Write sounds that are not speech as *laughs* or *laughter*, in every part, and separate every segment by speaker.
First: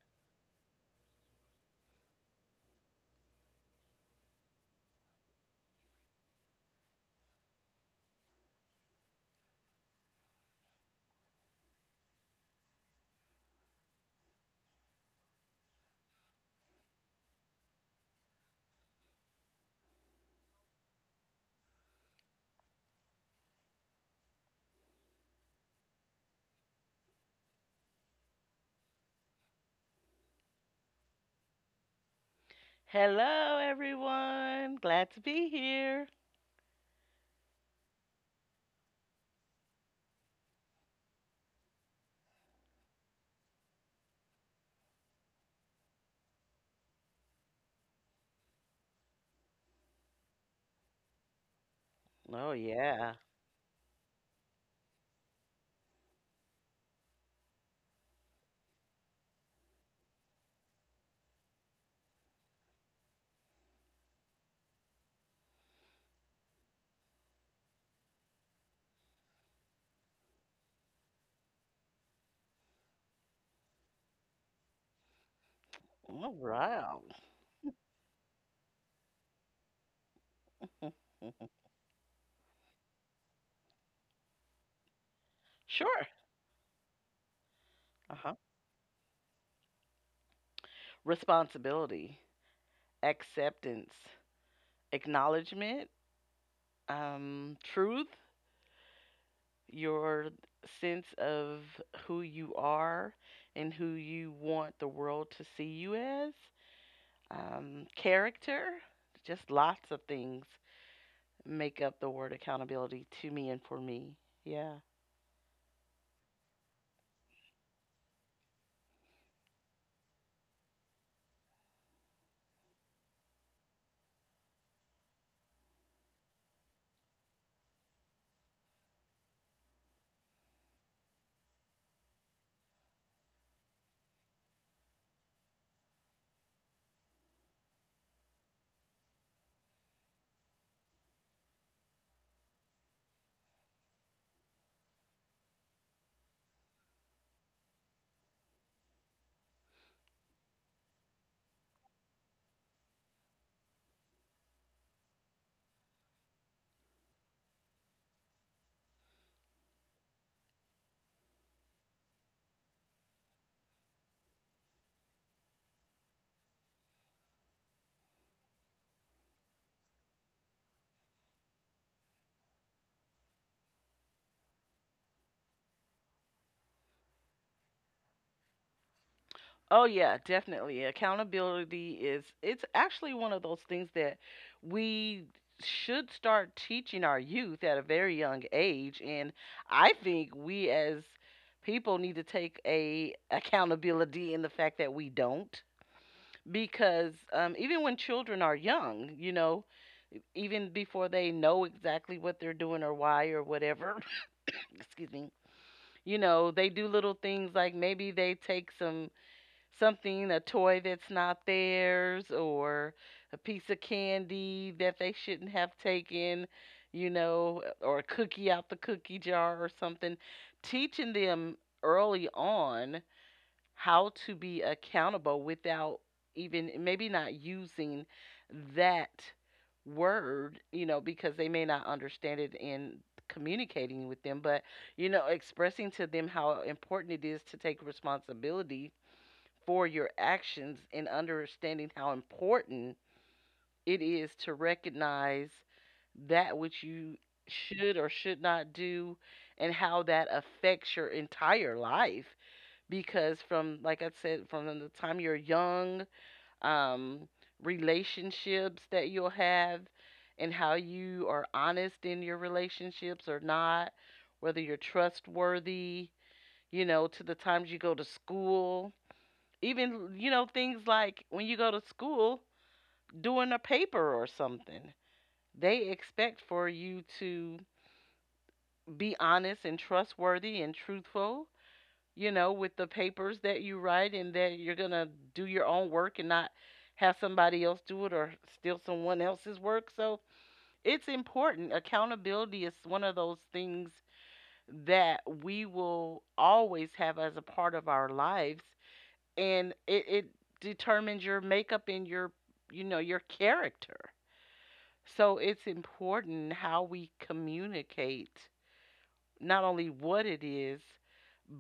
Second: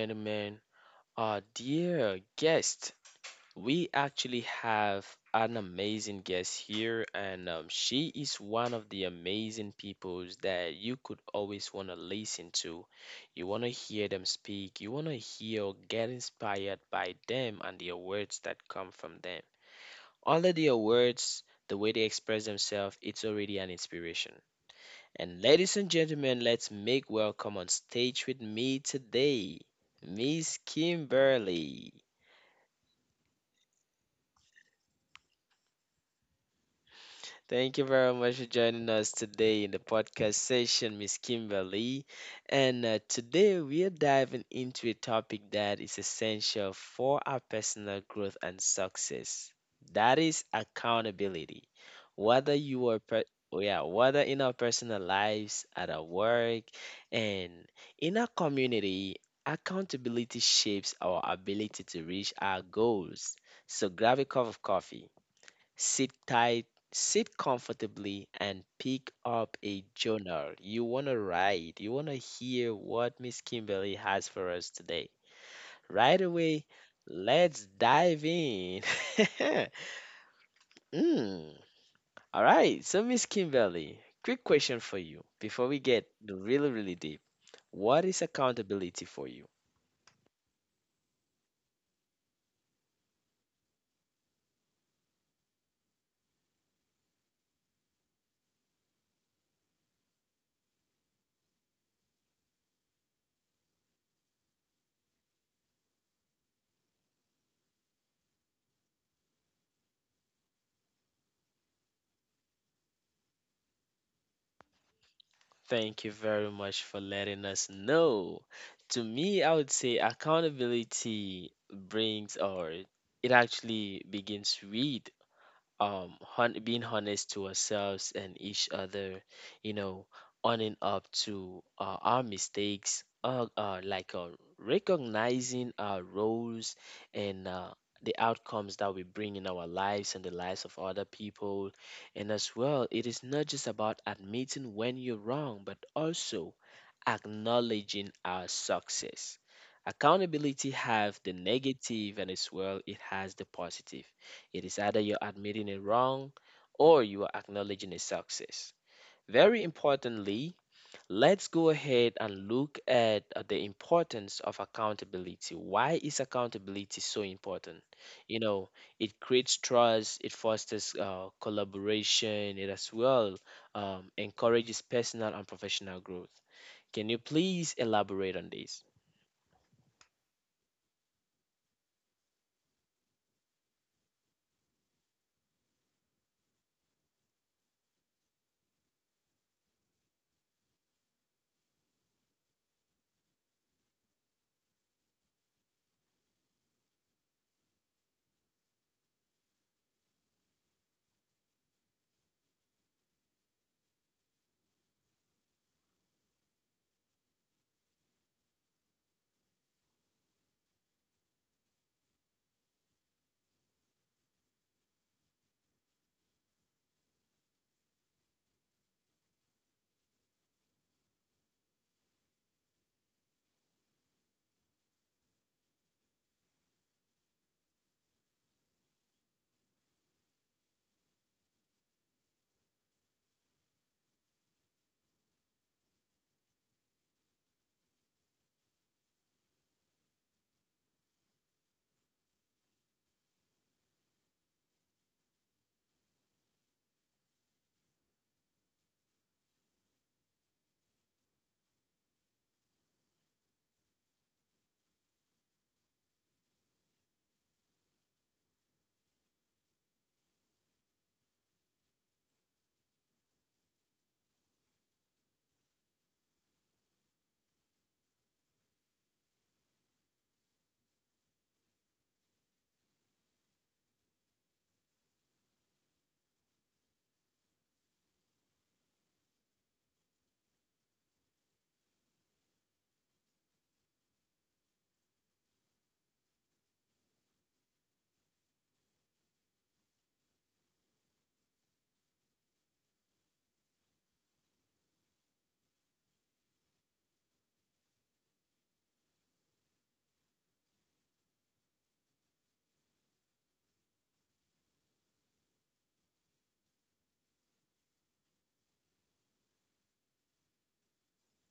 Speaker 1: gentlemen, our dear guest. We actually have an amazing guest here, and she is one of the amazing peoples that you could always want to listen to. You want to hear them speak, you want to hear or get inspired by them and their words that come from them. All of their words, the way they express themselves, it's already an inspiration. And ladies and gentlemen, let's make welcome on stage with me today, Miss Kimberly.
Speaker 2: Hello, everyone. Glad to be here.
Speaker 1: Thank you very much for joining us today in the podcast session, Miss Kimberly. And today we are diving into a topic that is essential for our personal growth and success. That is accountability.
Speaker 2: Oh,
Speaker 1: Whether you are
Speaker 2: yeah.
Speaker 1: per- Oh, yeah, whether in our personal lives, at our work, and in our community, accountability shapes our ability to reach our goals. So grab a cup of coffee. Sit tight, sit comfortably, and pick up a journal. You want to write, you want to hear what Miss Kimberly has for us today. Right
Speaker 2: All
Speaker 1: away,
Speaker 2: right.
Speaker 1: let's dive in. *laughs*
Speaker 2: *laughs*
Speaker 1: Mm. All right, so Miss Kimberly, quick question for you before we
Speaker 2: Sure.
Speaker 1: get really, really deep. What is
Speaker 2: Uh-huh.
Speaker 1: accountability for you?
Speaker 2: Responsibility, acceptance, acknowledgement, truth, your sense of who you are and who you want the world to see you as, character, just lots of things make up the word accountability to me and for me. Yeah.
Speaker 1: Thank you very much for letting us know. To me, I would say accountability brings, or it actually begins with being honest to ourselves and each other, you know owning up to our mistakes, like, recognizing our roles, and the outcomes that we bring in our lives and the lives of other people. And as well, it is not just about admitting when you're wrong but also acknowledging our success. Accountability have the negative and as well it has the positive. It is either you're admitting a wrong or you are acknowledging a success. Very importantly, let's go ahead and look at the importance of accountability. Why is accountability so important? You know, it creates trust, it fosters collaboration, it as well encourages personal and professional growth. Can you please elaborate on this?
Speaker 2: Oh yeah, definitely. Accountability is it's actually one of those things that we should start teaching our youth at a very young age, and I think we as people need to take a accountability in the fact that we don't, because even when children are young, you know, even before they know exactly what they're doing or why or whatever, *laughs* *coughs* excuse me, you know, they do little things like maybe they take something, a toy that's not theirs, or a piece of candy that they shouldn't have taken, you know, or a cookie out the cookie jar or something. Teaching them early on how to be accountable without even maybe not using that word, you know, because they may not understand it in communicating with them, but you know, expressing to them how important it is to take responsibility for your actions, and understanding how important it is to recognize that which you should or should not do and how that affects your entire life. Because from, like I said, from the time you're young, um relationships that you'll have and how you are honest in your relationships or not, whether you're trustworthy, you know, to the times you go to school. Even, you know, things like when you go to school doing a paper or something, they expect for you to be honest and trustworthy and truthful, you know, with the papers that you write and that you're going to do your own work and not have somebody else do it or steal someone else's work. So it's important. Accountability is one of those things that we will always have as a part of our lives, and it determines your makeup and your, you know, your character. So it's important how we communicate not only what it is,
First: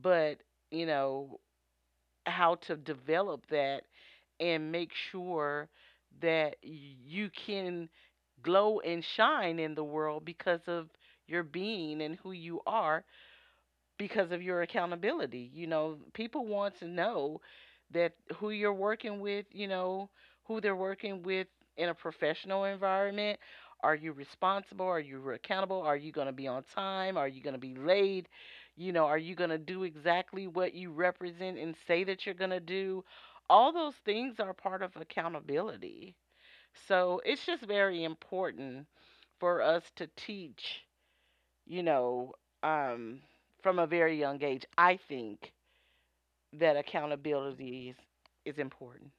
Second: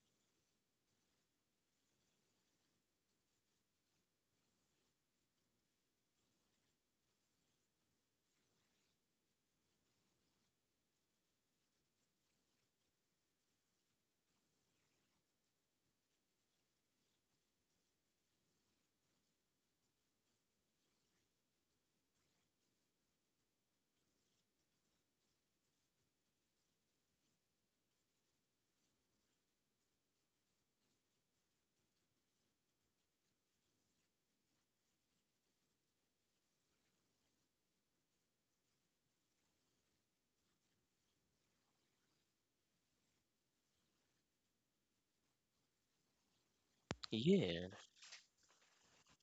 Speaker 2: but you know, how to develop that and make sure that you can glow and shine in the world because of your being and who you are, because of your accountability. You know, people want to know that who you're working with, you know, who they're working with in a professional environment. Are you responsible? Are you accountable? Are you going to be on time? Are you going to be late? You know, are you going to do exactly what you represent and say that you're going to do? All those things are part of accountability. So it's just very important for us to teach, you know, um, from a very young age, I think that
Speaker 1: Yeah.
Speaker 2: is important.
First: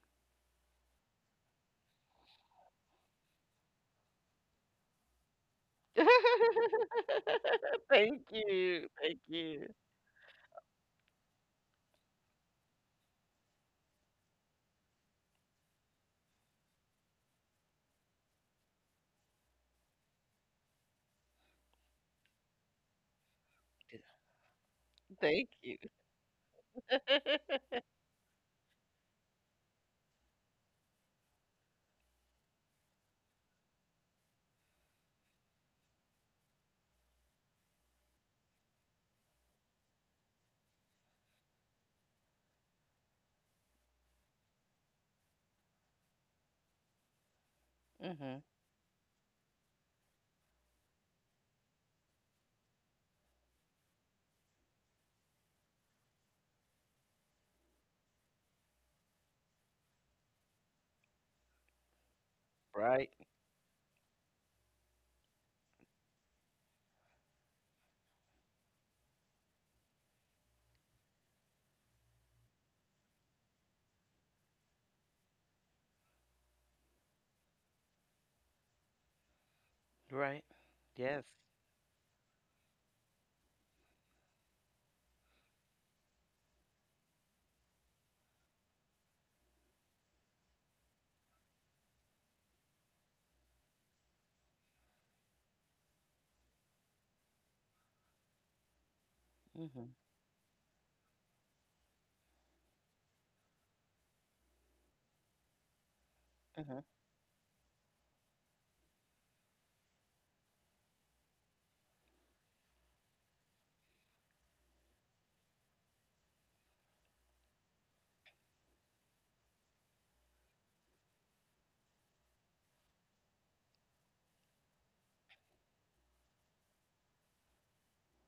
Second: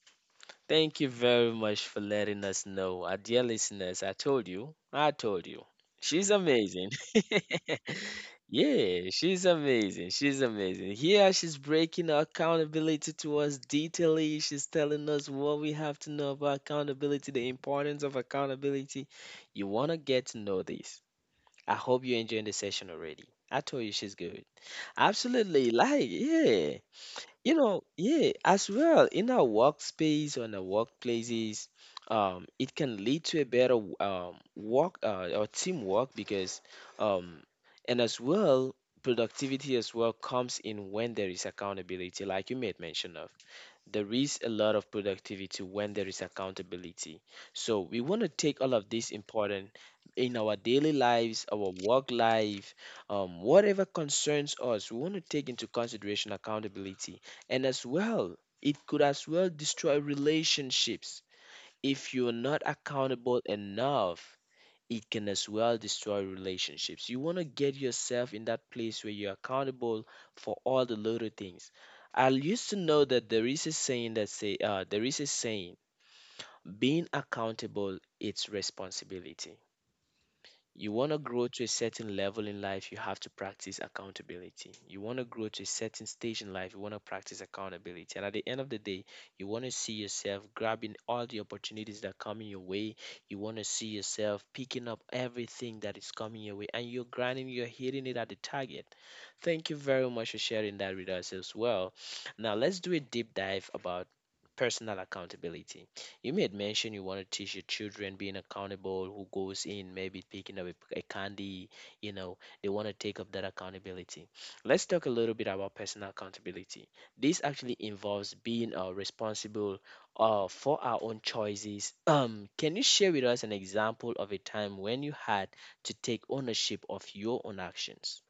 Speaker 1: Thank you very much for letting us know. Our dear listeners, I told you, I told you. She's
Speaker 2: *laughs*
Speaker 1: amazing. *laughs*
Speaker 2: thank you.
Speaker 1: Yeah,
Speaker 2: Thank
Speaker 1: she's
Speaker 2: you.
Speaker 1: amazing. She's amazing. Here, she's breaking our accountability to us detailedly. She's telling us what we have to know about accountability, the importance of accountability. You want to get to know this. I hope you're enjoying the session already. I told you she's good.
Speaker 2: Thank
Speaker 1: Absolutely.
Speaker 2: you.
Speaker 1: Like, yeah.
Speaker 2: *laughs*
Speaker 1: You know, yeah, as well in our workspace on our workplaces, it can lead to a better work or teamwork because, um, and as well, productivity as well comes in when there is accountability. Like you made mention of, there is a lot of productivity when there is accountability. So we want to
Speaker 2: hmm
Speaker 1: take all of this important in our daily lives, our work life, whatever concerns us, we want to take into consideration accountability. And as well, it could as well destroy relationships. If you're not
Speaker 2: Right.
Speaker 1: accountable enough, it can as well destroy relationships. You want to get yourself in that place where you're accountable for all the little things. I used to know that there is a saying that say, there is a saying being accountable, it's responsibility.
Speaker 2: Right.
Speaker 1: You want to
Speaker 2: Yes.
Speaker 1: grow to a certain level in life, you have to practice accountability. You want to grow to a certain stage in life, you want to practice accountability. And at the end of the day, you want to see yourself grabbing all the opportunities that come in your way. You want to see yourself picking up everything that is coming your way, and you're grinding, you're hitting it at the target. Thank you
Speaker 2: hmm
Speaker 1: very much for sharing that with us as well. Now, let's do a deep dive about personal accountability. You made
Speaker 2: hmm
Speaker 1: mention you want to teach your children being accountable, who goes in, maybe picking up a, candy, they want to take up that accountability. Let's talk a little bit about personal accountability. This actually involves being responsible for our own choices. Can you share with us an example of a time when you had to take ownership of your own actions?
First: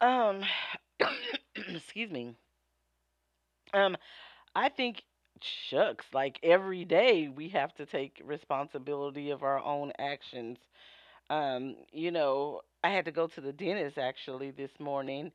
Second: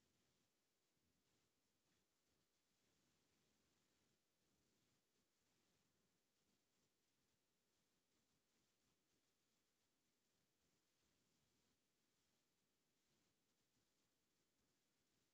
Speaker 2: Um, *coughs* excuse me. Um, I think shucks, like every day we have to take responsibility of our own actions. You know, I had to go to the dentist actually this morning,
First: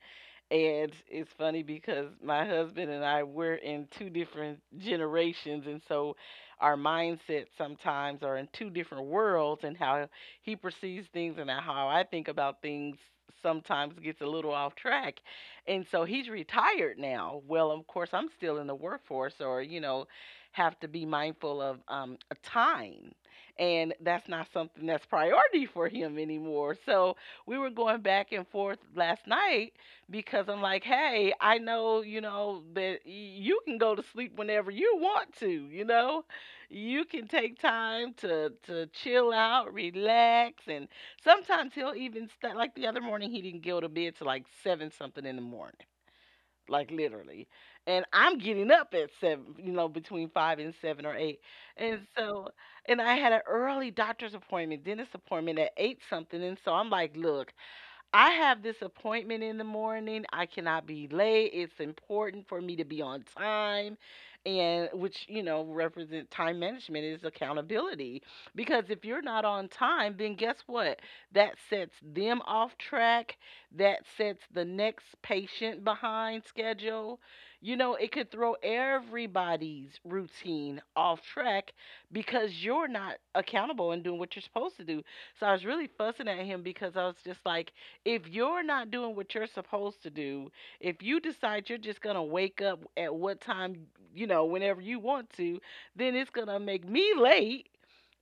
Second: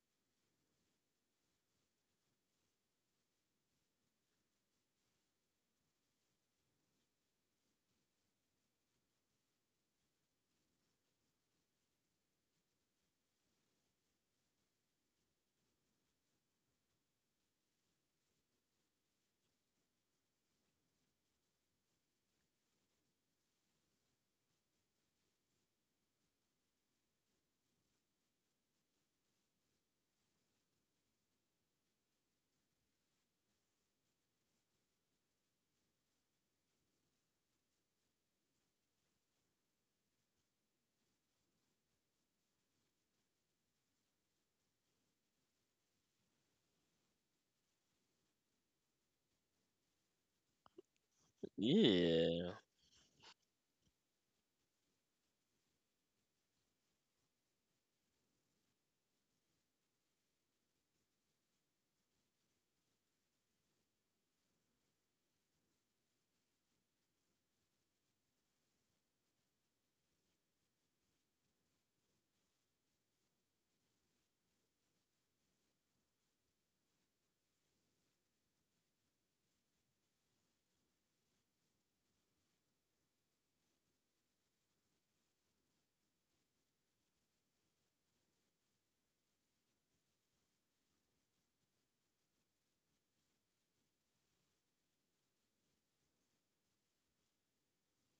Speaker 2: and it's funny because my husband and I, we're in two different generations, and so our mindsets sometimes are in two different worlds, and how he perceives things and how I think about things sometimes gets a little off track. And so he's retired now. Well, of course I'm still in the workforce, or you know, have to be mindful of a time. And that's not something that's priority for him anymore. So we were going back and forth last night, because I'm like, hey, I know, you know, that you can go to sleep whenever you want to, you know? You can take time to chill out, relax, and sometimes he'll even like the other morning, he didn't go to bed till like 7 something in the morning, like literally. And I'm getting up at 7, you know, between 5 and 7 or 8. And so
Speaker 1: Yeah,
Speaker 2: and I had an early doctor's appointment, dentist appointment at 8 something, and so I'm like, look, I have this appointment in the morning. I cannot be late. It's important for me to be on time. And which, you know, represent time management is accountability. Because if you're not on time, then guess what? That sets them off track. That sets the next patient behind schedule. You know, it could throw everybody's routine off track because you're not accountable and doing what you're supposed to do. So I was really fussing at him because I was just like, if you're not doing what you're supposed to do, if you decide you're just going to wake up at what time, you know, whenever you want to, then it's going to make me late,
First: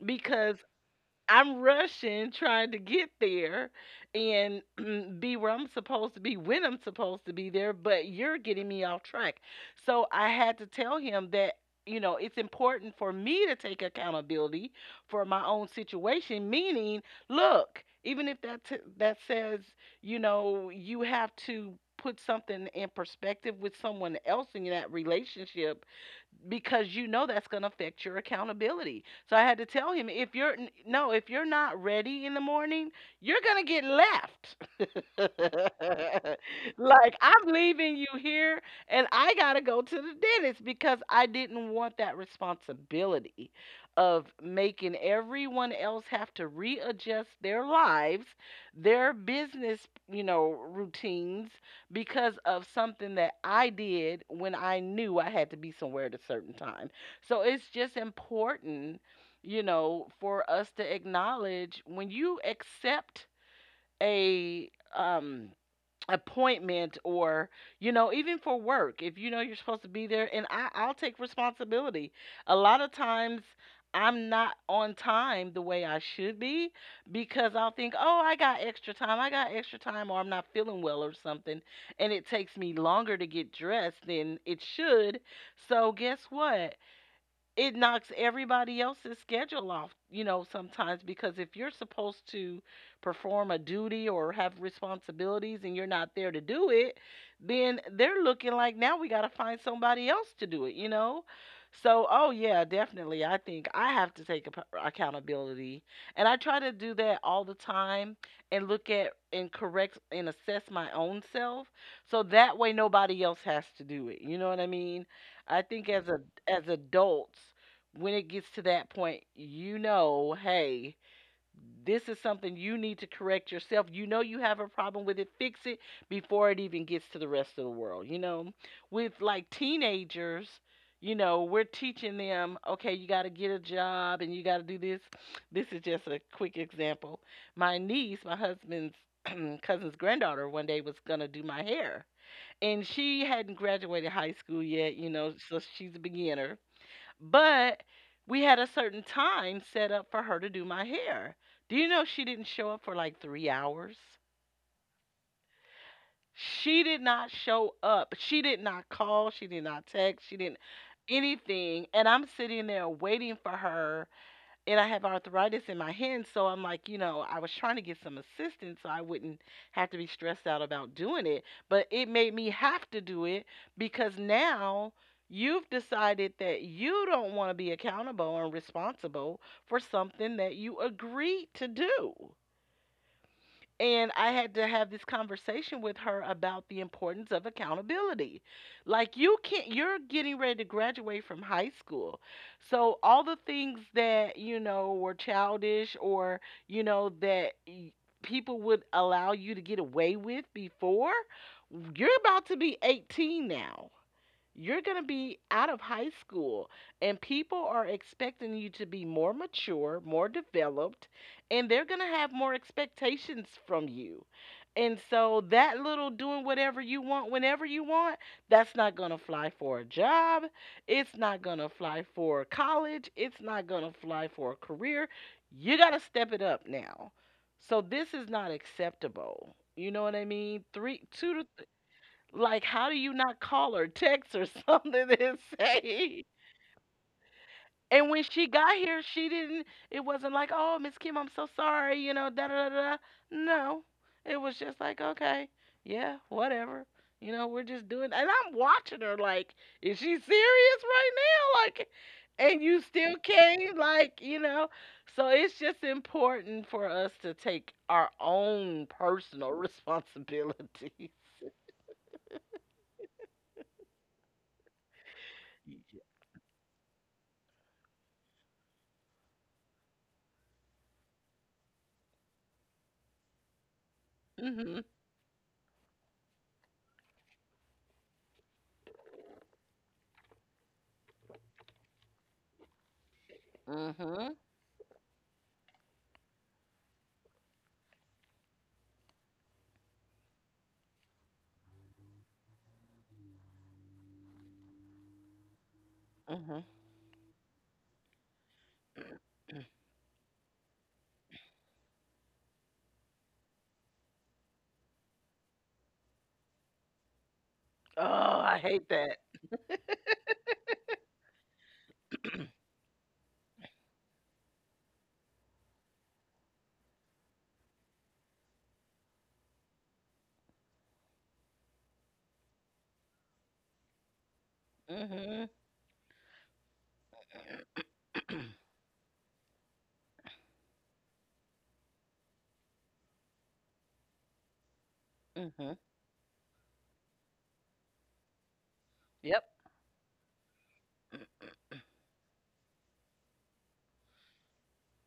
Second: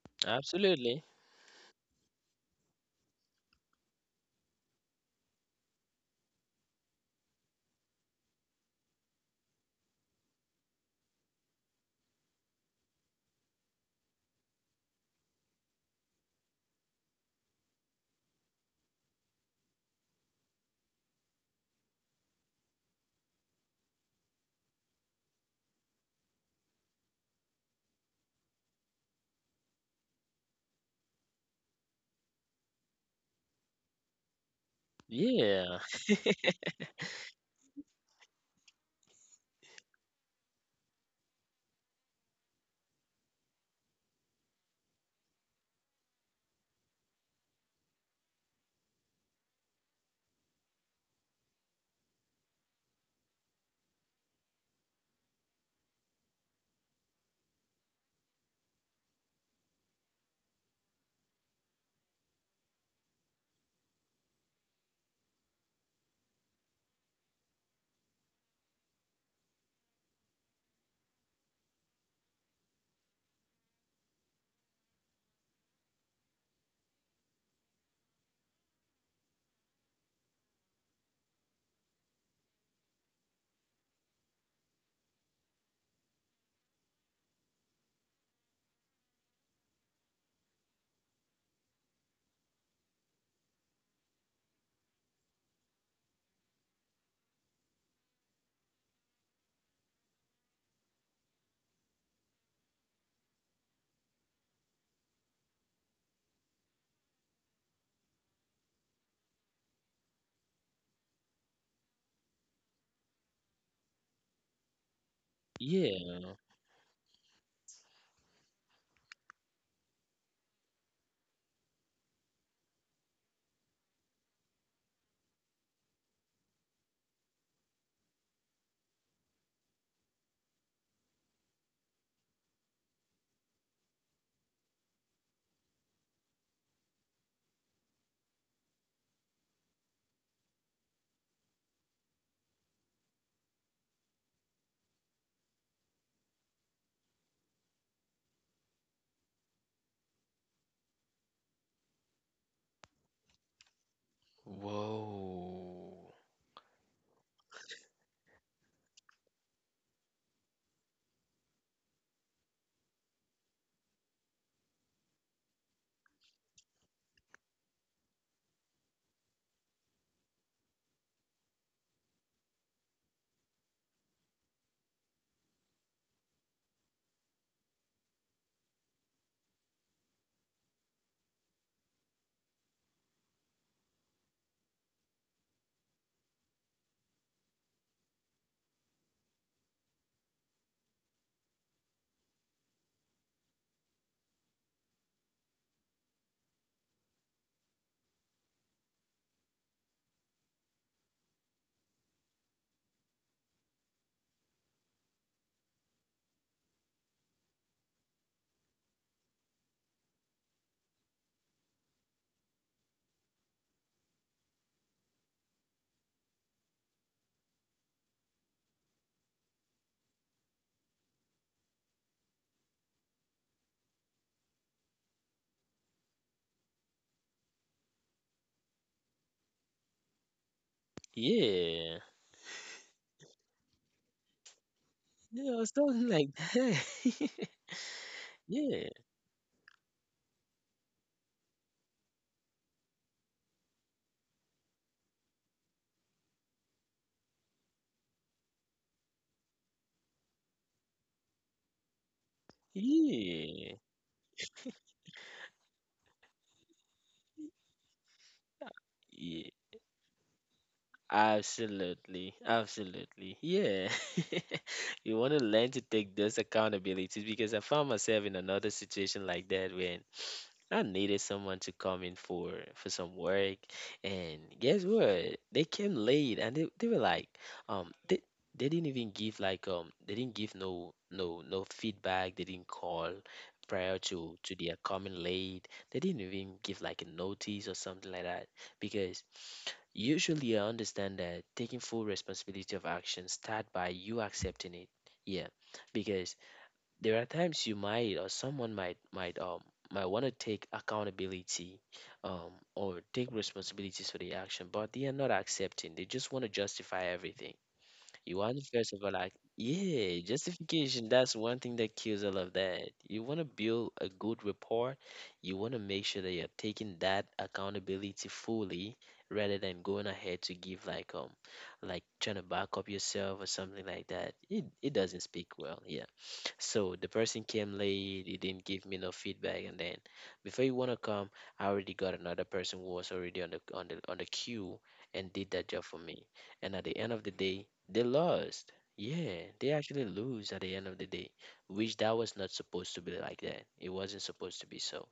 Speaker 2: because
Speaker 1: absolutely.
Speaker 2: I'm rushing trying to get there and *clears throat* be where I'm supposed to be when I'm supposed to be there, but you're getting me off track. So I had to tell him that, you know, it's important for me to take accountability for my own situation, meaning, look, even if that says, you know, you have to put something in perspective with someone else in that relationship because you know that's going to affect your accountability. So I had to tell him, if you're n- no, if you're not ready in the morning, you're going to get left.
Speaker 1: Yeah,
Speaker 2: *laughs* Like, I'm leaving you here and I got to go to the dentist, because I didn't want that responsibility of making everyone else have to readjust their lives, their business, you know, routines, because of something that I did when I knew I had to be somewhere at a certain time. So it's just important, you know, for us to acknowledge when you accept a um appointment, or you know, even for work, if you know you're supposed to be there. And I'll take responsibility. A lot of times I'm not on time the way I should be, because I'll think, oh, I got extra time, or I'm not feeling well or something, and it takes me longer to get dressed than it should. So guess what, it knocks everybody else's schedule off, you know, sometimes, because if you're supposed to perform a duty or have responsibilities and you're not there to do it, then they're looking like, now we got to find somebody else to do it, you know? So, oh yeah, definitely. I think I have to take accountability. And I try to do that all the time, and look at and correct and assess my own self so that way nobody else has to do it. You know what I mean? I think
Speaker 1: yeah.
Speaker 2: as adults, when it gets to that point, you know, hey, this is something you need to correct yourself. You know you have a problem with it, fix it before it even gets to the rest of the world. You know, with like teenagers, you know, we're teaching them, okay, you got to get a job and you got to do this. This is just a quick example. My niece, my husband's *clears throat* cousin's granddaughter, one day was going to do my hair, and she hadn't graduated high school yet, you know, so she's a beginner, but we had a certain time set up for her to do my hair. Do you know she didn't show up for like 3 hours?
Speaker 1: Whoa.
Speaker 2: She did not show up. She did not call. She did not text. She didn't anything. And I'm sitting there waiting for her, and I have arthritis in my hands, so I'm like, you know, I was trying to get some assistance so I wouldn't have to be stressed out about doing it, but it made me have to do it because now you've decided that you don't want to be accountable and responsible for something that you agreed to do. And I had to have this conversation with her about the importance of accountability. Like, you can't you're getting ready to graduate from high school. So all the things that, you know, were childish, or you know, that people would allow you to get away with before, you're about to be 18 now. You're going to be out of high school, and people are expecting you to be more mature, more developed, and they're going to have more expectations from you. And so, that little doing whatever you want, whenever you want, that's not going to fly for a job. It's not going to fly for college. It's not going to fly for a career. You got to step it up now. So, this is not acceptable. You know what I mean? Three, two to
Speaker 1: Yeah.
Speaker 2: like, how do you not call her, text or *laughs* something and
Speaker 1: Yeah, something like
Speaker 2: say
Speaker 1: that. *laughs*
Speaker 2: and when she got
Speaker 1: Yeah,
Speaker 2: here, she didn't it wasn't like, "Oh, Miss Kim, I'm so sorry," you know, da da da da. No. It was just like, "Okay. Yeah, whatever." We're just doing and I'm watching her like, "Is she serious right now?" Like and you still
Speaker 1: yeah,
Speaker 2: came. So it's just important for us to take our own
Speaker 1: yeah.
Speaker 2: personal *laughs* responsibilities.
Speaker 1: Absolutely, absolutely. Yeah. *laughs* You want to learn to take
Speaker 2: *laughs*
Speaker 1: those accountabilities, because I found myself in another situation like that when I needed someone to come in for some work, and guess
Speaker 2: Mhm.
Speaker 1: what? They came late, and they were like, um, they they didn't even give like they didn't give no no no feedback. They didn't call prior
Speaker 2: Mhm.
Speaker 1: to their coming late. They didn't even give like a notice or something like that, because usually I understand that taking full responsibility of action start by you accepting it. Yeah, because
Speaker 2: Mhm.
Speaker 1: there are times you might, or someone might want to take accountability, or take responsibilities for the action, but they are not accepting, they just want to justify everything.
Speaker 2: Oh,
Speaker 1: You want
Speaker 2: I
Speaker 1: to
Speaker 2: hate
Speaker 1: first of all,
Speaker 2: that.
Speaker 1: like, yeah, justification, that's one thing that kills all of that. You want to build a good rapport, you want to make sure that you're taking that accountability fully rather than going ahead to give like, like trying to back up yourself or something like that, it doesn't speak
Speaker 2: Mhm.
Speaker 1: well, yeah. So the person came late, he didn't
Speaker 2: *clears throat*
Speaker 1: give me no feedback, and then before you wanna come, I already got another person who was already on the queue and did that
Speaker 2: Mhm.
Speaker 1: job for me. And at the end of the day, they lost. Yeah,
Speaker 2: Yep.
Speaker 1: they actually lose at the end of the day, which that was not supposed to be like that. It wasn't supposed to be so.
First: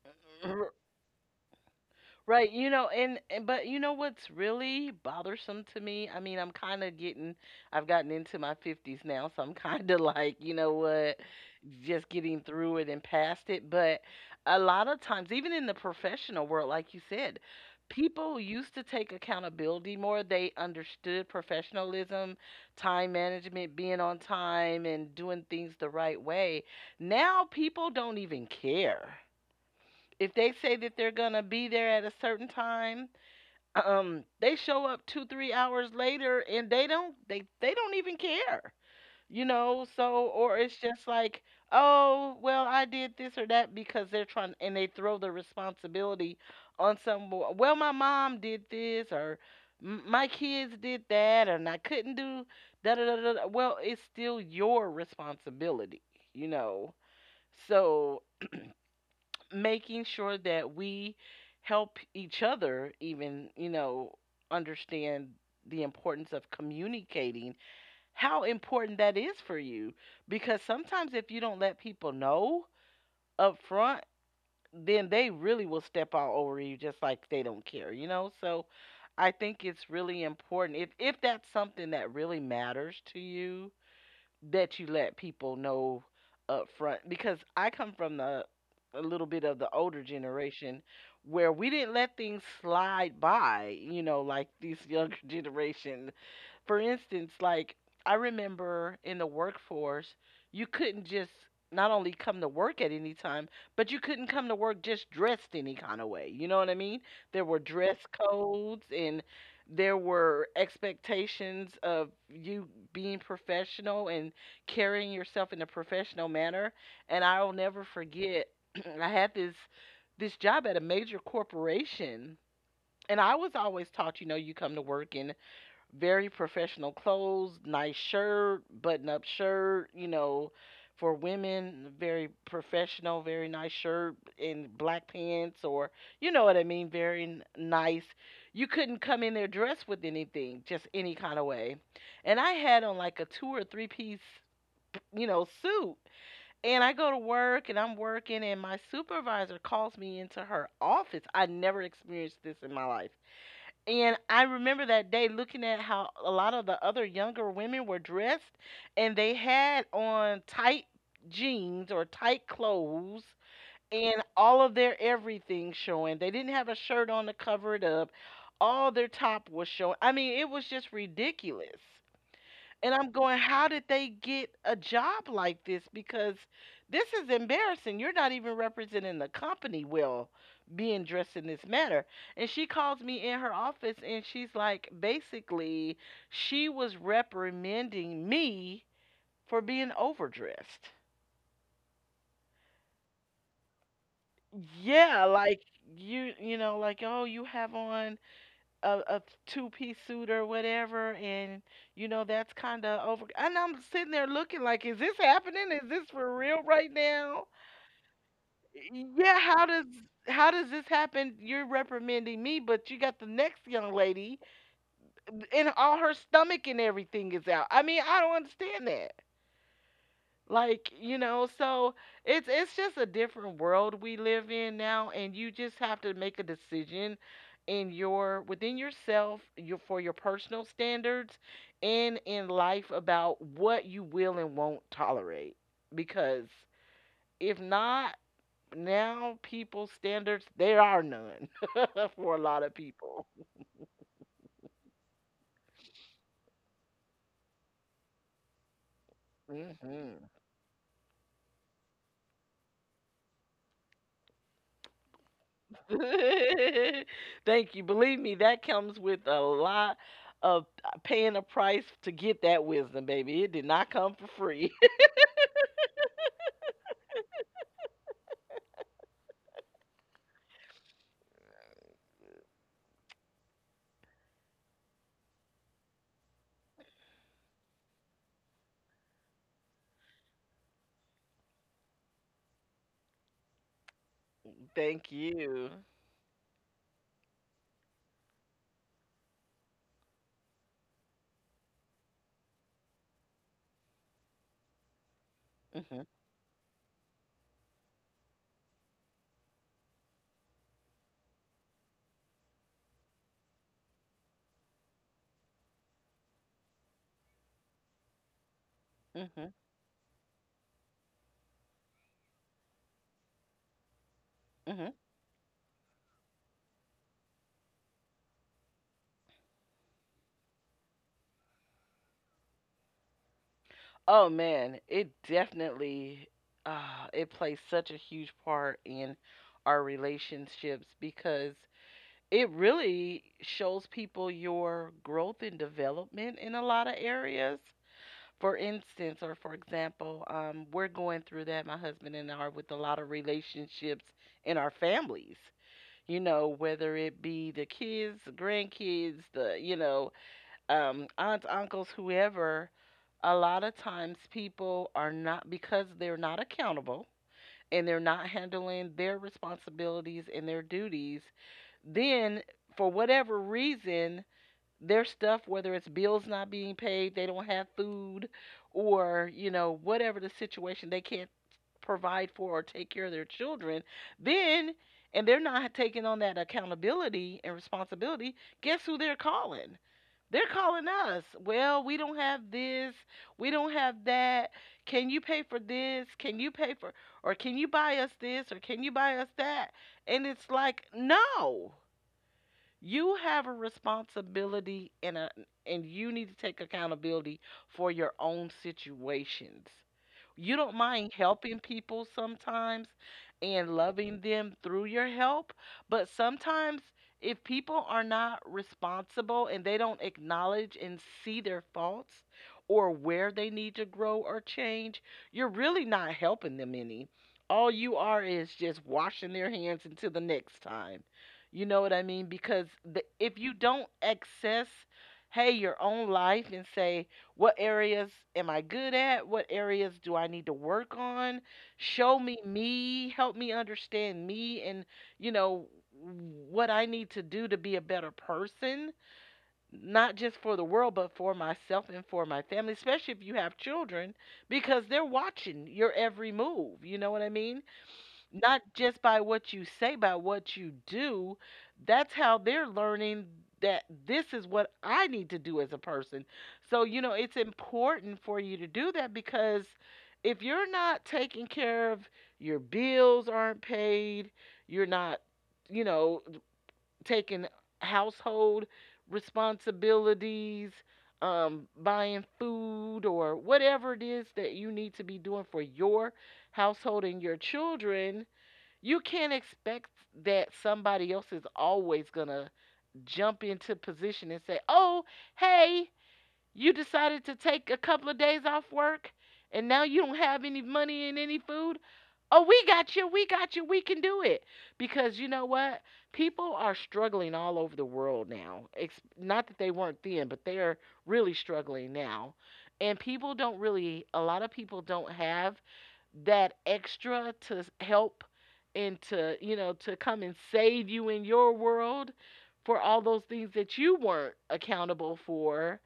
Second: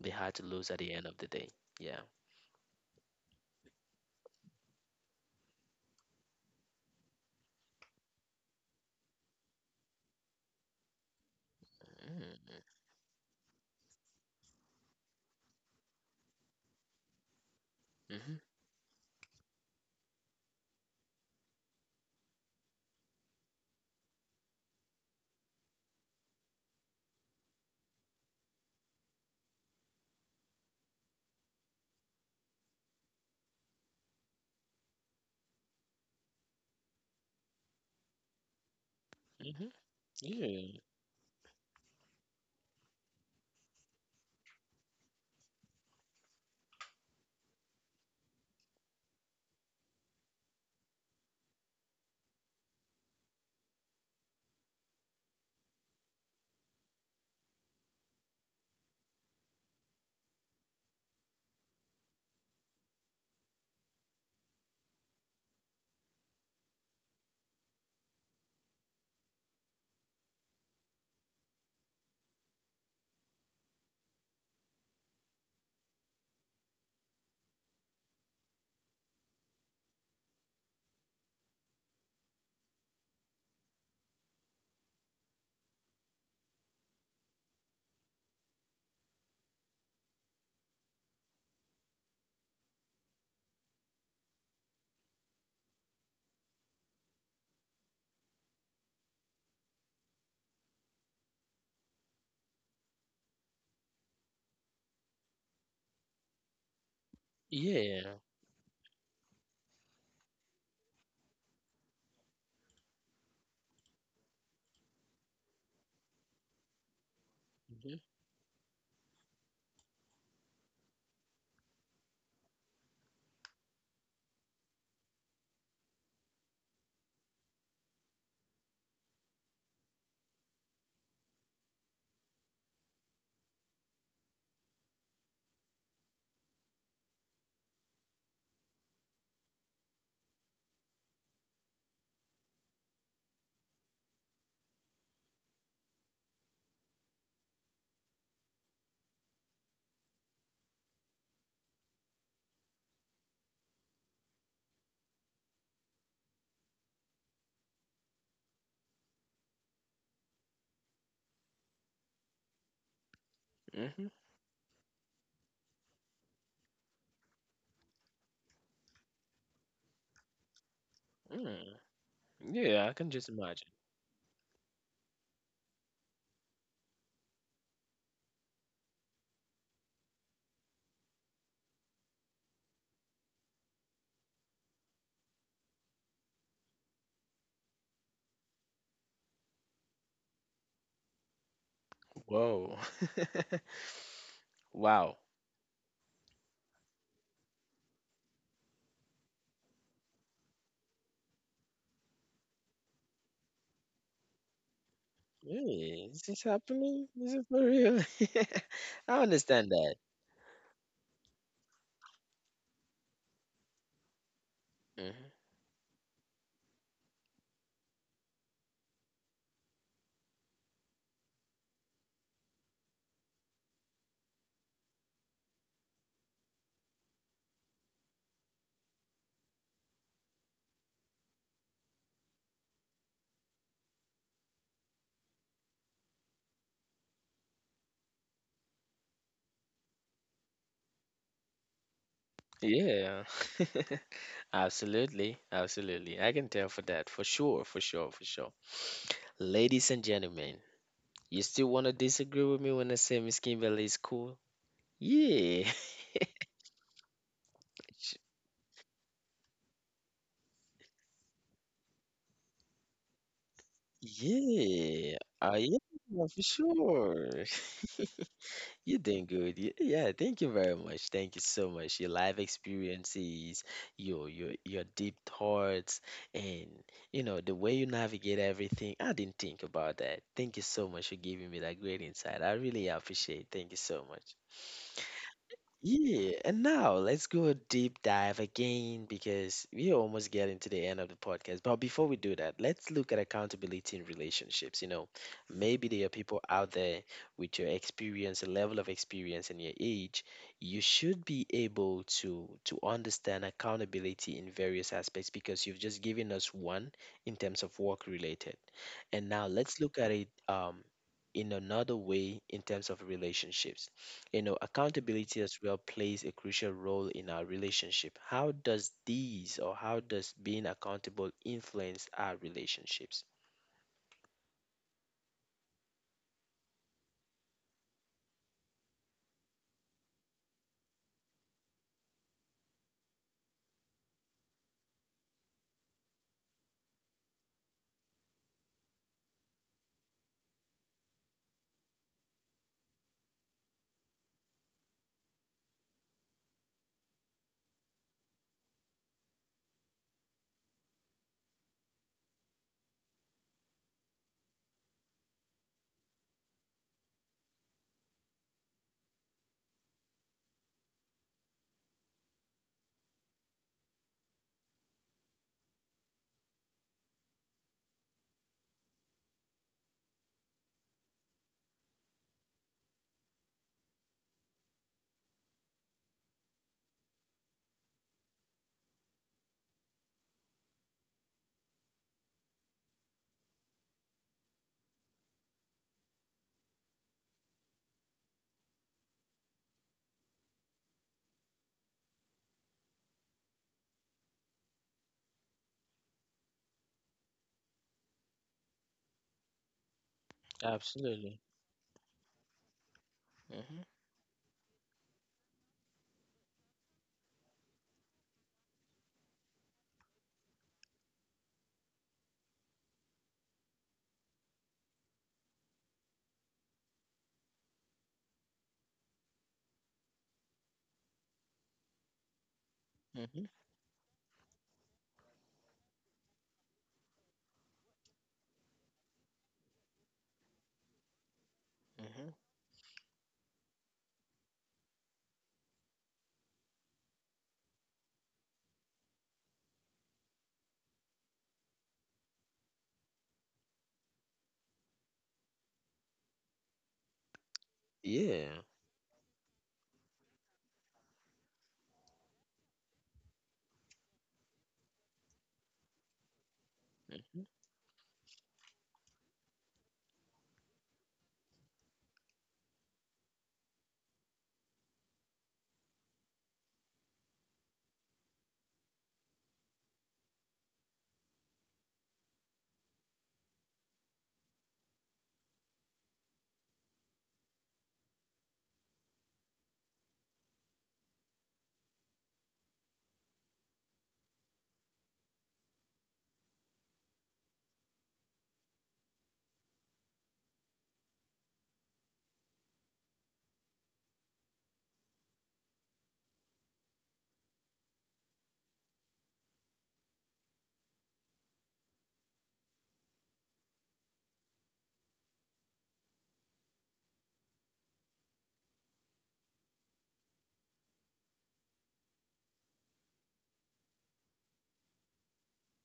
Speaker 1: They had to lose at
Speaker 2: *clears throat*
Speaker 1: the end of the day. Yeah.
Speaker 2: Right, you know, and but you know what's really bothersome to me? I mean, I'm kind of getting, I've gotten into my 50s now, so I'm kind of *laughs* like, you know what, just
Speaker 1: Mm-hmm.
Speaker 2: getting through it and past it. But a lot of times, even in the professional world, like you said,
Speaker 1: Mm-hmm.
Speaker 2: people used to take accountability more. They understood professionalism, time management, being on time, and doing things the right way. Now people don't even care if they say that they're gonna be there at a certain time, they show up 2, 3 hours later and they don't even care, you
Speaker 1: Mm-hmm.
Speaker 2: know. So or it's
Speaker 1: Yeah.
Speaker 2: just like, oh well, I did this or that because they're trying and they throw the responsibility on some. Well, my mom did this or "My kids did that and I couldn't do da da da da. Da." Well, it's still your responsibility, you know. So making sure that we help each other even understand the importance of communicating how important that is for you, because sometimes if you don't let people know up front, then they really will step all over you just like they don't care. So I think it's really important, if that's something that really matters to you, that you let people know up front, because I come from the a little bit of the older generation where we didn't let things slide by, you know, like these younger *laughs* generation. For instance, like I remember in the workforce, you couldn't just not only come to work at any time, but you couldn't come to work just dressed any kind of way. You know what I mean? There were dress
Speaker 1: Yeah.
Speaker 2: codes and there were expectations of you being professional and carrying yourself in a professional manner. And I'll never
Speaker 1: Mm-hmm.
Speaker 2: forget, *clears throat* I had this job at a major corporation, and I was always taught, you know, you come to work in very professional clothes, nice shirt, button up shirt, you know, for women, very professional, very nice shirt and black pants, or you know what I mean, very nice. You couldn't come in there dressed with anything, just any kind of way. And I had on like a two or three piece, you know, suit. And I go to work and I'm working, and my supervisor calls me into her office. I never experienced this in my life, and I remember that day looking at how a lot of the other younger women were dressed, and they had on tight jeans or tight clothes
Speaker 1: Mm-hmm.
Speaker 2: and all of their everything showing. They didn't have a shirt on to cover it up. All their top was showing. I mean, it was just ridiculous.
Speaker 1: Mm. Yeah,
Speaker 2: And
Speaker 1: I can
Speaker 2: I'm
Speaker 1: just
Speaker 2: going, how
Speaker 1: imagine.
Speaker 2: did they get a job like this? Because this is embarrassing. You're not even representing the company well, being dressed in this manner. And she calls me in her office and she's like, basically, she was reprimanding me for being overdressed.
Speaker 1: Whoa. *laughs* Wow.
Speaker 2: Yeah, like you know, like, oh, you have on a two-piece suit or whatever, and you know, that's kind of over. And I'm sitting there looking like, is this happening? Is this
Speaker 1: Really? Is
Speaker 2: for
Speaker 1: this
Speaker 2: real right
Speaker 1: happening? Is
Speaker 2: now?
Speaker 1: it for real? *laughs* I
Speaker 2: Yeah, how
Speaker 1: understand
Speaker 2: does
Speaker 1: that.
Speaker 2: how does this happen? You're reprimanding me, but you got the next young lady,
Speaker 1: Hmm.
Speaker 2: and all her stomach and everything is out. I mean, I don't understand that. Like, you know, so it's just a different world we live in now, and you just have to make a decision in your within yourself, your for your personal standards and in life, about what you will and won't tolerate. Because if not, now people's standards, there are none *laughs* for a lot of
Speaker 1: Yeah,
Speaker 2: people.
Speaker 1: absolutely. Absolutely. I can tell for that. For sure. For sure. For sure. Ladies and
Speaker 2: Hmm.
Speaker 1: gentlemen, you still want to disagree with me when I say Miss Kimberly is cool? Yeah.
Speaker 2: *laughs* Thank you.
Speaker 1: *laughs* Sh-
Speaker 2: Believe me, that comes with a lot of paying a price to get that wisdom, baby. It did not come for free.
Speaker 1: Yeah. I am. For sure. *laughs* You're doing good. Yeah, thank you very much. Thank you so much. Your life experiences, your deep thoughts, and you know the way you navigate everything. I didn't think about that. Thank you so much for giving me that great insight. I really appreciate it. Thank you so much.
Speaker 2: *laughs* Thank you.
Speaker 1: Yeah, and now let's go a deep dive again, because we're almost getting to the end of the podcast. But before we do that, let's look at accountability in relationships. You know, maybe there are
Speaker 2: Hmm.
Speaker 1: people out there with your experience, your level of experience, and your age. You should be able to understand accountability in various aspects, because you've just given us one in terms of work related. And now
Speaker 2: Hmm.
Speaker 1: let's look at it in another way in terms of relationships. You know,
Speaker 2: Hmm.
Speaker 1: accountability as well plays a crucial role in our relationship. How does these, or how does being accountable influence our relationships?
Speaker 2: Oh man, it definitely it plays such a huge part in our relationships, because it really shows people your growth and development in a lot of areas. For instance, or for example, we're going through that, my husband and I, are with a lot of relationships in our families. You know, whether it be the kids, the grandkids, aunts, uncles, whoever, a lot of times people are not, because they're not accountable and they're not handling their responsibilities and their duties, then, for whatever reason, their stuff, whether it's bills not being paid, they don't have food, or, you know, whatever the situation, they can't provide for or take care of their children, then, and they're not taking on that accountability and responsibility, guess who they're calling? They're calling us. Well, we don't have this. We don't have that. Can you pay for this? Can you pay for, or can you buy us this? Or can you buy us that? And it's like, no. You have a responsibility and you need to take accountability for your own situations. You don't mind
Speaker 1: Absolutely.
Speaker 2: helping people sometimes and
Speaker 1: Mhm.
Speaker 2: loving them through your help, but sometimes if people are not responsible and they don't acknowledge and see their faults or where they need to grow or change, you're really not helping them any. All you are is just washing their hands until the next time. You know what I mean? Because if
Speaker 1: Mhm.
Speaker 2: you don't access, hey, your own life and say, what areas am I good at? What areas do I need to work on? Show
Speaker 1: Mhm.
Speaker 2: me, help me understand me, and, you know, what I need to do to be a better person, not just for the world, but for myself and for my family, especially if you have children, because they're watching your every move. You know what I mean?
Speaker 1: Yeah.
Speaker 2: Not just by what you say, by what you do. That's how they're learning that this is what I need to do as a person. So, you know, it's
Speaker 1: Mhm.
Speaker 2: important for you to do that, because if you're not taking care of, your bills aren't paid, you're not, you know, taking household responsibilities, buying food or whatever it is that you need to be doing for your household and your children, you can't expect that somebody else is always going to jump into position and say, "Oh, hey, you decided to take a couple of days off work, and now you don't have any money and any food. Oh, we got you. We got you. We can do it." Because you know what? People are struggling all over the world now. It's not that they weren't then, but they are really struggling now. And people don't really, a lot of people don't have that extra to help, and to, come and save you in your world for all those things that you weren't accountable for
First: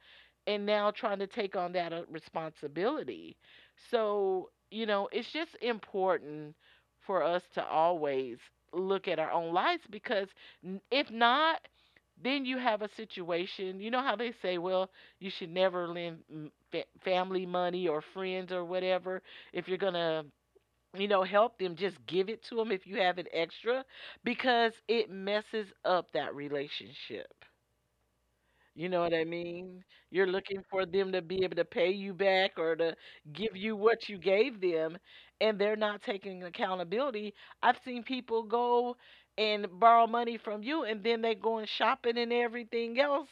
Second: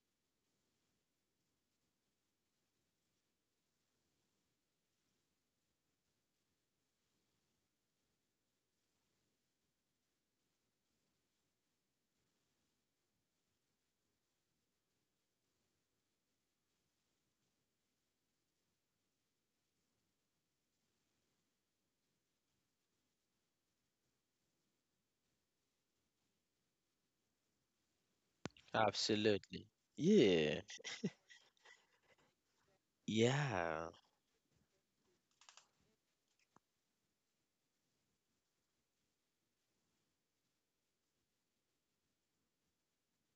Speaker 2: and now trying to take on that responsibility. So, you know, it's just important for us to always look at our own lives, because if not, then you have a situation. You know how they say, well, you should never lend family money, or friends, or whatever. If you're going to, help them, just give it to them if you have an extra, because it messes up that relationship. You know what I
Speaker 1: Absolutely.
Speaker 2: mean? You're
Speaker 1: Yeah,
Speaker 2: looking for them to be able to pay you back, or to give you
Speaker 1: yeah.
Speaker 2: what you gave them, and they're not taking accountability. I've seen people go and borrow money from you, and then they go and shopping and everything else,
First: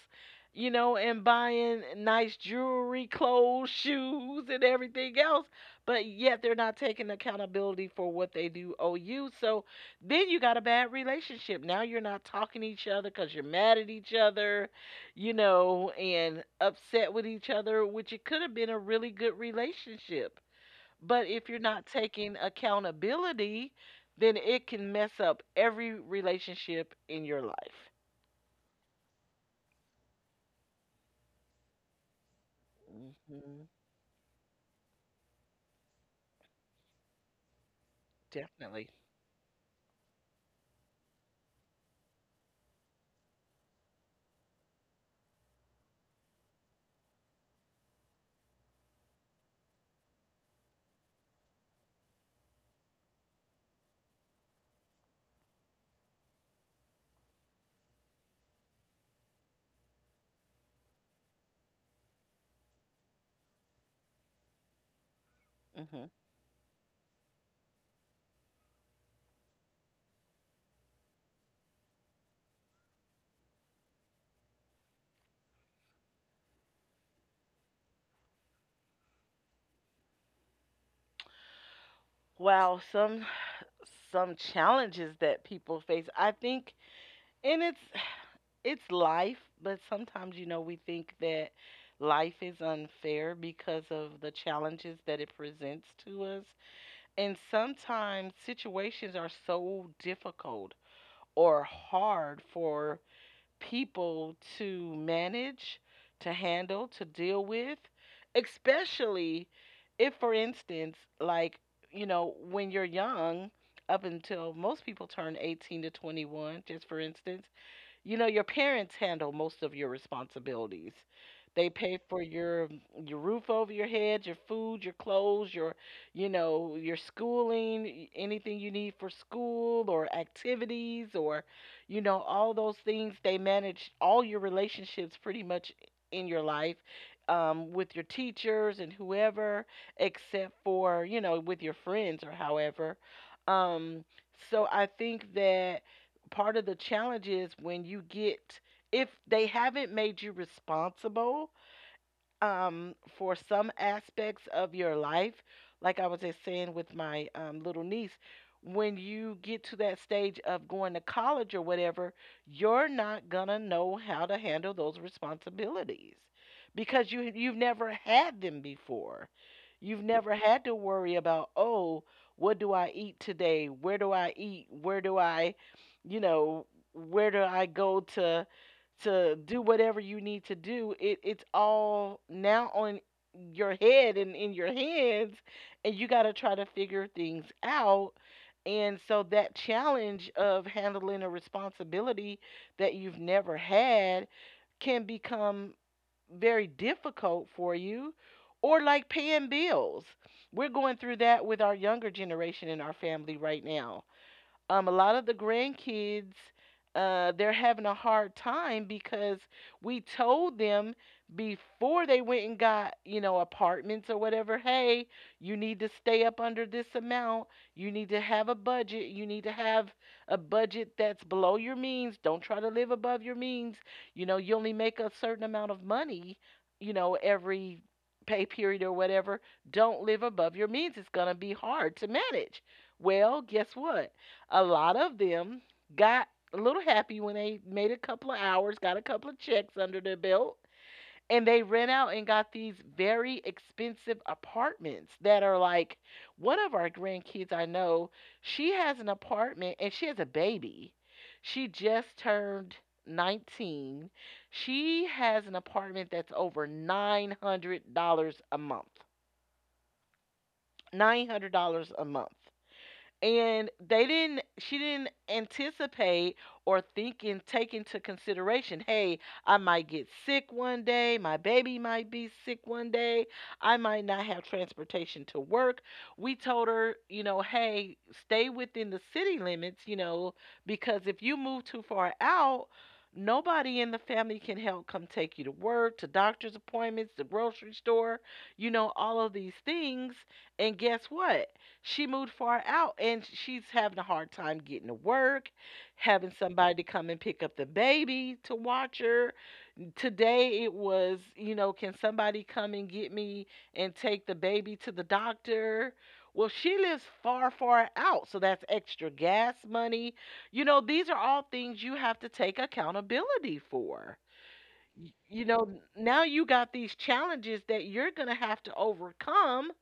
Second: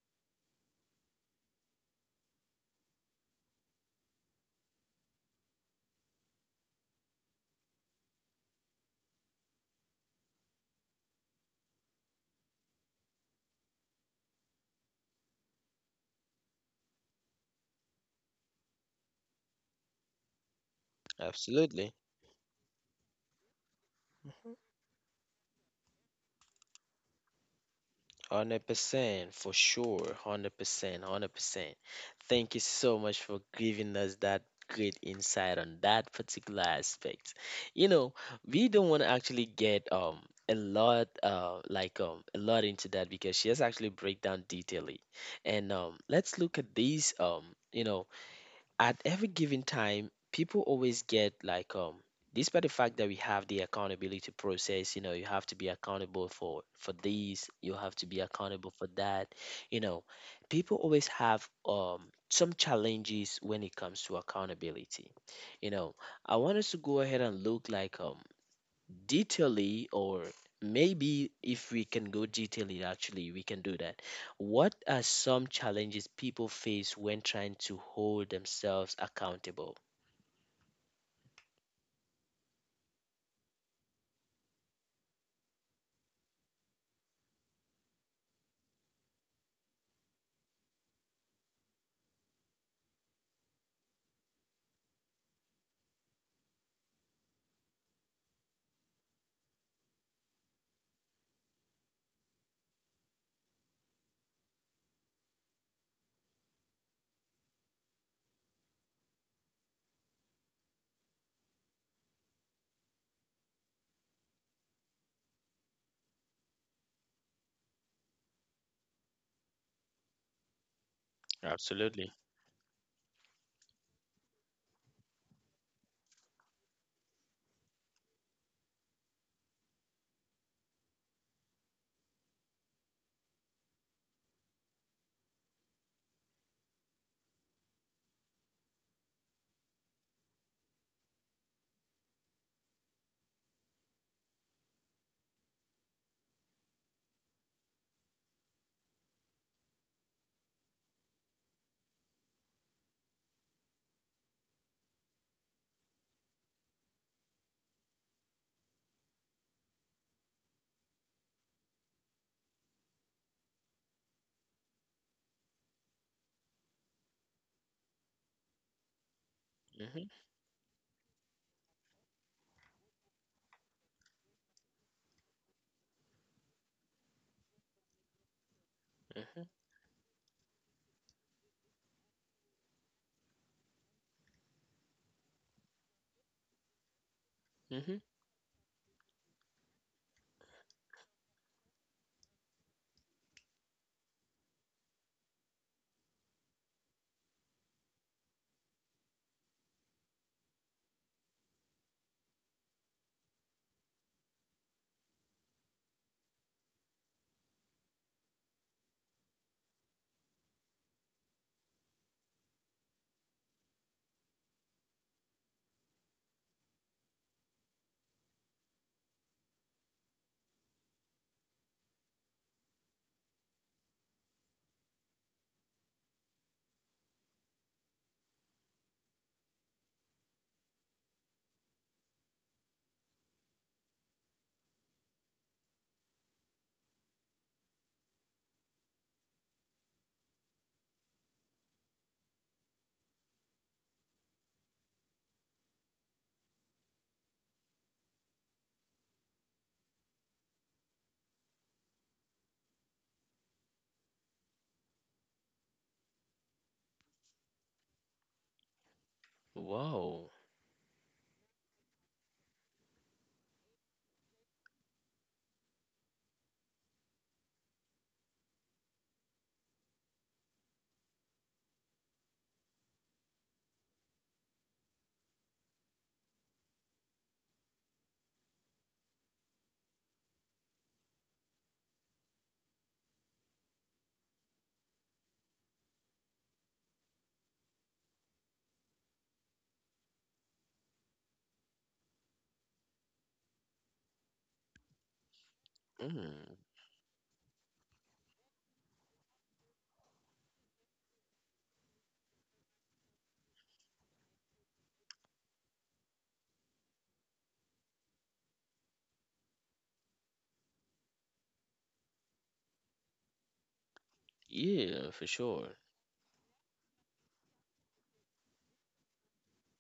Speaker 2: you know, and buying nice jewelry, clothes, shoes, and everything else, but yet they're not taking accountability for what they do owe you. So then you got a bad relationship. Now you're not talking to each other because you're mad at each other, and upset with each other, which it could have been a really good relationship. But if you're not
Speaker 1: Absolutely.
Speaker 2: taking accountability, then it can mess up every relationship in your life.
Speaker 1: 100% for sure. 100%. 100%. Thank you so much for
Speaker 2: Hmm.
Speaker 1: giving us that great insight on that particular aspect. You know, we
Speaker 2: Definitely.
Speaker 1: don't want to actually get, a lot, like, a lot into that, because she has actually break down detailedly. And let's look at these, you know at every given time, people always get like, despite the fact that we have the accountability process, you know, you have to be accountable for these, you have to be accountable for that, you know, people always have some challenges when it comes to accountability. You know,
Speaker 2: Hmm.
Speaker 1: I want us to go ahead and look like, detailedly, or maybe if we can go detailedly, actually we can do that. What are some challenges people face when trying to hold themselves accountable?
Speaker 2: Wow, some challenges that people face. I think, and it's life, but sometimes you know we think that life is unfair because of the challenges that it presents to us. And sometimes situations are so difficult or hard for people to manage, to handle, to deal with, especially if, for instance, like, you know, when you're young, up until most people turn 18 to 21, just for instance, you know, your parents handle most of your responsibilities. They pay for
Speaker 1: Absolutely.
Speaker 2: your roof over your head, your food, your clothes, your, you know, your schooling, anything you need for school or activities or, you know, all those things. They manage all your relationships pretty much in your life. With your teachers and whoever, except for, you know, with your friends or however. Um, so I think that part of the challenge is when you get, if they haven't made you responsible for some aspects of your life, like I was just saying with my little niece. When you get to that stage of going to college or whatever, you're not gonna know how to handle those responsibilities because you've never had them before. You've
Speaker 1: Hmm.
Speaker 2: never had to worry about, oh, what do I eat today? Where do I eat? Where do I, you know, where do I go to? To
Speaker 1: Hmm.
Speaker 2: do whatever you need to do. It's all now on your head and in your hands, and you
Speaker 1: Hmm.
Speaker 2: got to try to figure things out. And so that challenge of handling a responsibility that you've never had can become very difficult for you, or like paying bills. We're going through that with our younger generation in our family right now. A lot of the grandkids, they're having a hard time because we told them before they went and got, you know, apartments or whatever, hey, you need to stay up under this amount, you need to have a budget, you need to have a budget that's below your means. Don't try to live above your means. You know, you only make a certain amount of money, you know, every pay period or whatever. Don't live above your means, it's going to be hard to manage. Well, guess what, a lot of them got a little happy when they made a couple of hours, got a couple of checks under their belt, and they rent out and got these very expensive apartments that are like, one of our grandkids I know, she has an apartment and she has a baby. She just turned 19. She has an apartment that's over $900 a month.
Speaker 1: Wow.
Speaker 2: $900 a month, and they didn't she didn't anticipate or think and take into consideration, hey, I might get sick one day, my baby might be sick one day, I might not have transportation to work. We told her, you know, hey, stay within the city limits, you know, because if you move too far out, nobody in the family can help come take you to work, to doctor's appointments, the grocery store, you know, all of these things. And guess what, she moved far out, and she's having a hard time getting to work, having
Speaker 1: Mm,
Speaker 2: somebody to come and pick up the baby to watch her. Today it was, you know, can somebody come and get me and take the baby to the doctor? Well, she lives far, far out, so that's extra gas money. You know, these are all things you have to take accountability for.
Speaker 1: yeah, for
Speaker 2: You know,
Speaker 1: sure.
Speaker 2: now you got these challenges that you're going to have to overcome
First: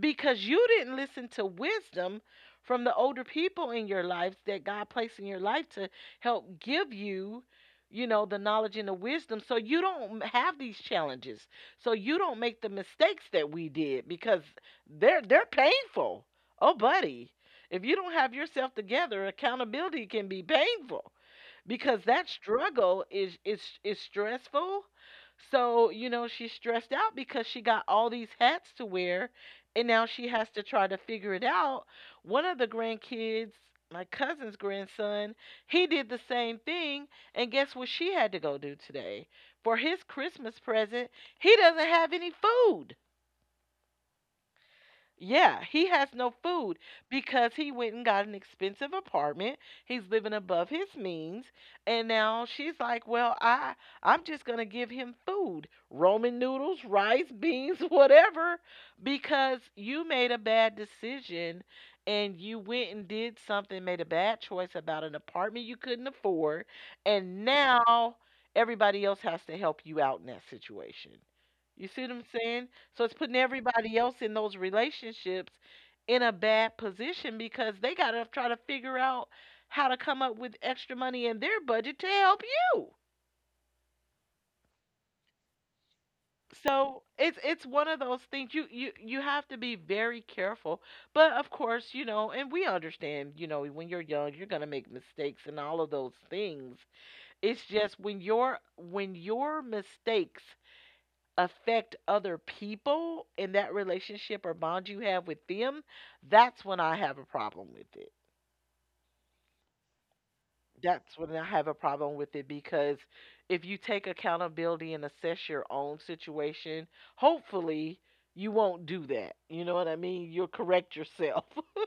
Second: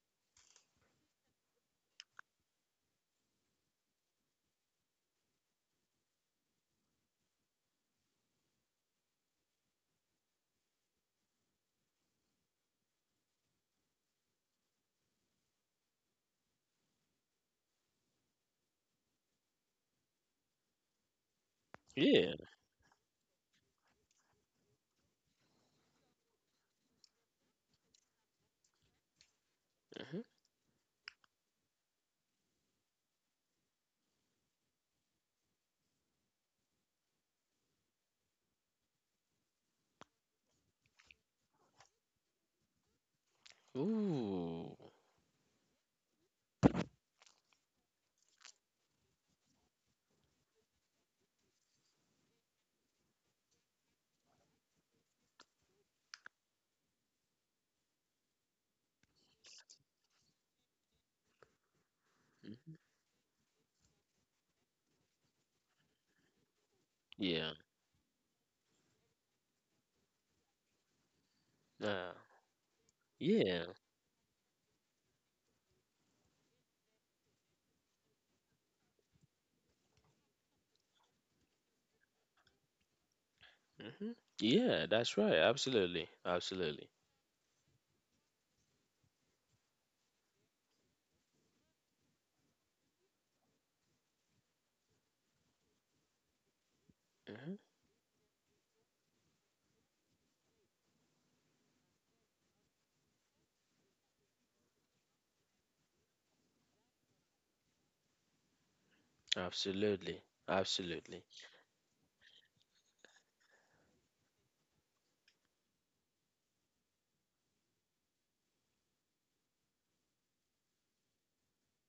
Speaker 2: because you didn't listen to wisdom from the older people in your life that God placed in your life to help give you, you know, the knowledge and the wisdom, so you don't have these challenges, so you don't make the mistakes that we did, because they're painful. Oh buddy, if you don't have yourself together, accountability can be painful because that
Speaker 1: Yeah.
Speaker 2: struggle is stressful. So, you know, she's stressed out because she got all these hats to wear, and now
Speaker 1: Hmm.
Speaker 2: she has to try to figure it out. One of the grandkids, my cousin's grandson, he did the same thing, and guess what she had to go do today? For his Christmas present, he doesn't have any food.
Speaker 1: Ooh.
Speaker 2: Yeah, he has no food because he went and got an expensive apartment. He's living above his means, and now she's like, "Well, I'm just going to give him food, Roman noodles, rice, beans, *laughs* whatever, because you made a bad decision, and you went
Speaker 1: Hmm.
Speaker 2: and did something, made a bad choice about an apartment you couldn't afford, and
Speaker 1: Yeah.
Speaker 2: now everybody else has to help you out in that situation." You see what
Speaker 1: uh,
Speaker 2: I'm saying? So it's putting
Speaker 1: yeah.
Speaker 2: everybody else in those relationships in a bad position because they got to try to figure out how to come up with extra money in their budget to help you.
Speaker 1: Hmm. Yeah, that's right. Absolutely. Absolutely.
Speaker 2: So it's one of those things, you have to be very careful. But of course, you know, and we understand, you know, when you're young, you're going to make mistakes and all of those things.
Speaker 1: Hmm.
Speaker 2: It's just when your mistakes affect other people in that relationship or bond you have with them, that's when I have a problem with it.
Speaker 1: Absolutely.
Speaker 2: That's
Speaker 1: Absolutely.
Speaker 2: when I have a problem with it because if you take accountability and assess your own situation, hopefully you won't do that. You know what I mean? You'll correct yourself. *laughs*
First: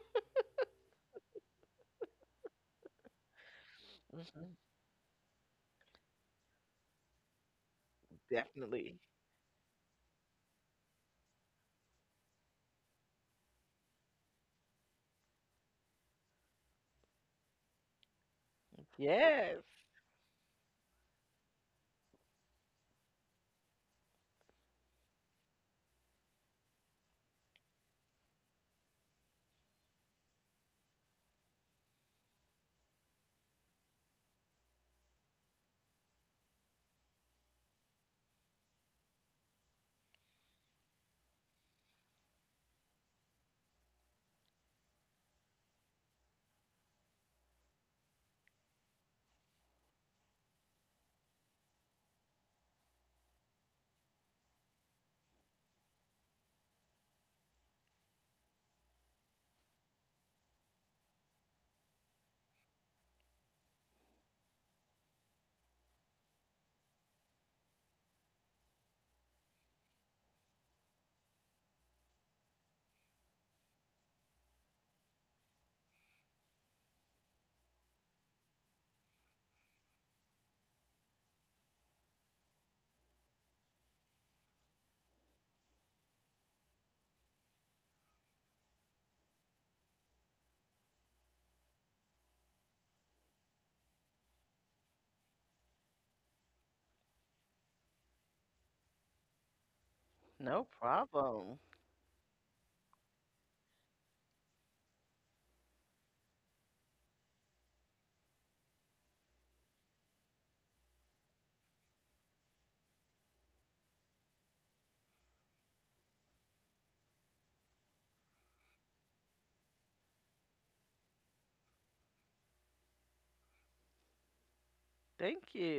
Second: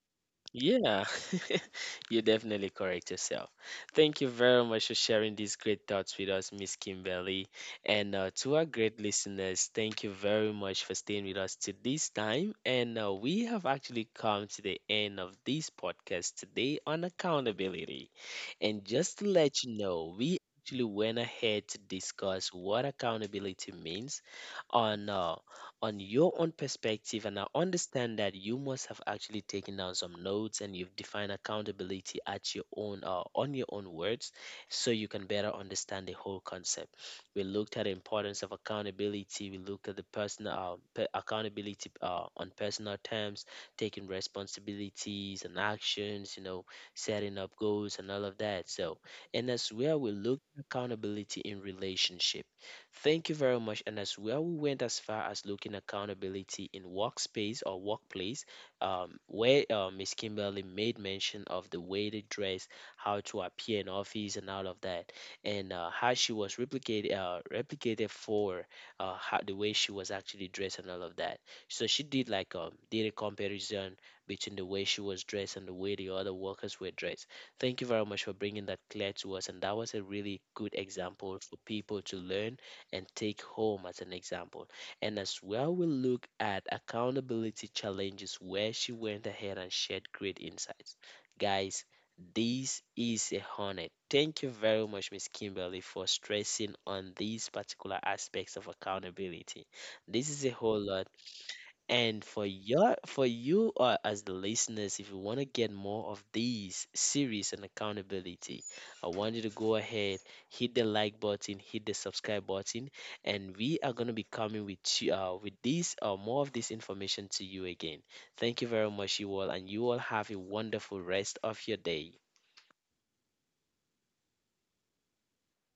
Speaker 1: Yeah, *laughs* you definitely correct yourself. Thank you
Speaker 2: Mhm.
Speaker 1: very much for sharing these great thoughts with us, Miss Kimberly. And to our
Speaker 2: Definitely.
Speaker 1: great listeners, thank you very much for staying with us to this time. And we have actually come to the end of this podcast today on accountability. And just to let
Speaker 2: Yes.
Speaker 1: you know, we actually went ahead to discuss what accountability means, on uh, on your own perspective. And I understand that you must have actually taken down some notes, and you've defined accountability at your own on your own words, so you can better understand the whole concept. We looked at the importance of accountability. We looked at the personal, accountability on personal terms, taking responsibilities and actions, setting up goals and all of that. So, and as well, we looked at accountability in relationship. Thank you very much. And as well, we went as far as looking accountability in workspace or workplace, where Miss Kimberly made mention of the way they dress, how to appear in office, and all of that, and how she was replicated for, the way she was actually dressed and all of that. So she did like, did a comparison between the way she was dressed and the way the other workers were dressed. Thank you very much for bringing that clear to us, and that was a really good example for people to learn and take home as an example. And as well, we'll look at accountability challenges, where she went ahead and shared great insights. Guys, this is a honor. Thank you very much, Miss Kimberly, for stressing on these particular aspects of accountability. This is a
Speaker 2: No
Speaker 1: whole lot,
Speaker 2: problem.
Speaker 1: and for you as the listeners, if you want to get more of these series and accountability, I want you to go ahead, hit the like button, hit the subscribe button, and we are gonna be coming with you, with this, more of this information to you again. Thank you very much, you all, and you all have a wonderful rest of your day.
Speaker 2: Thank you.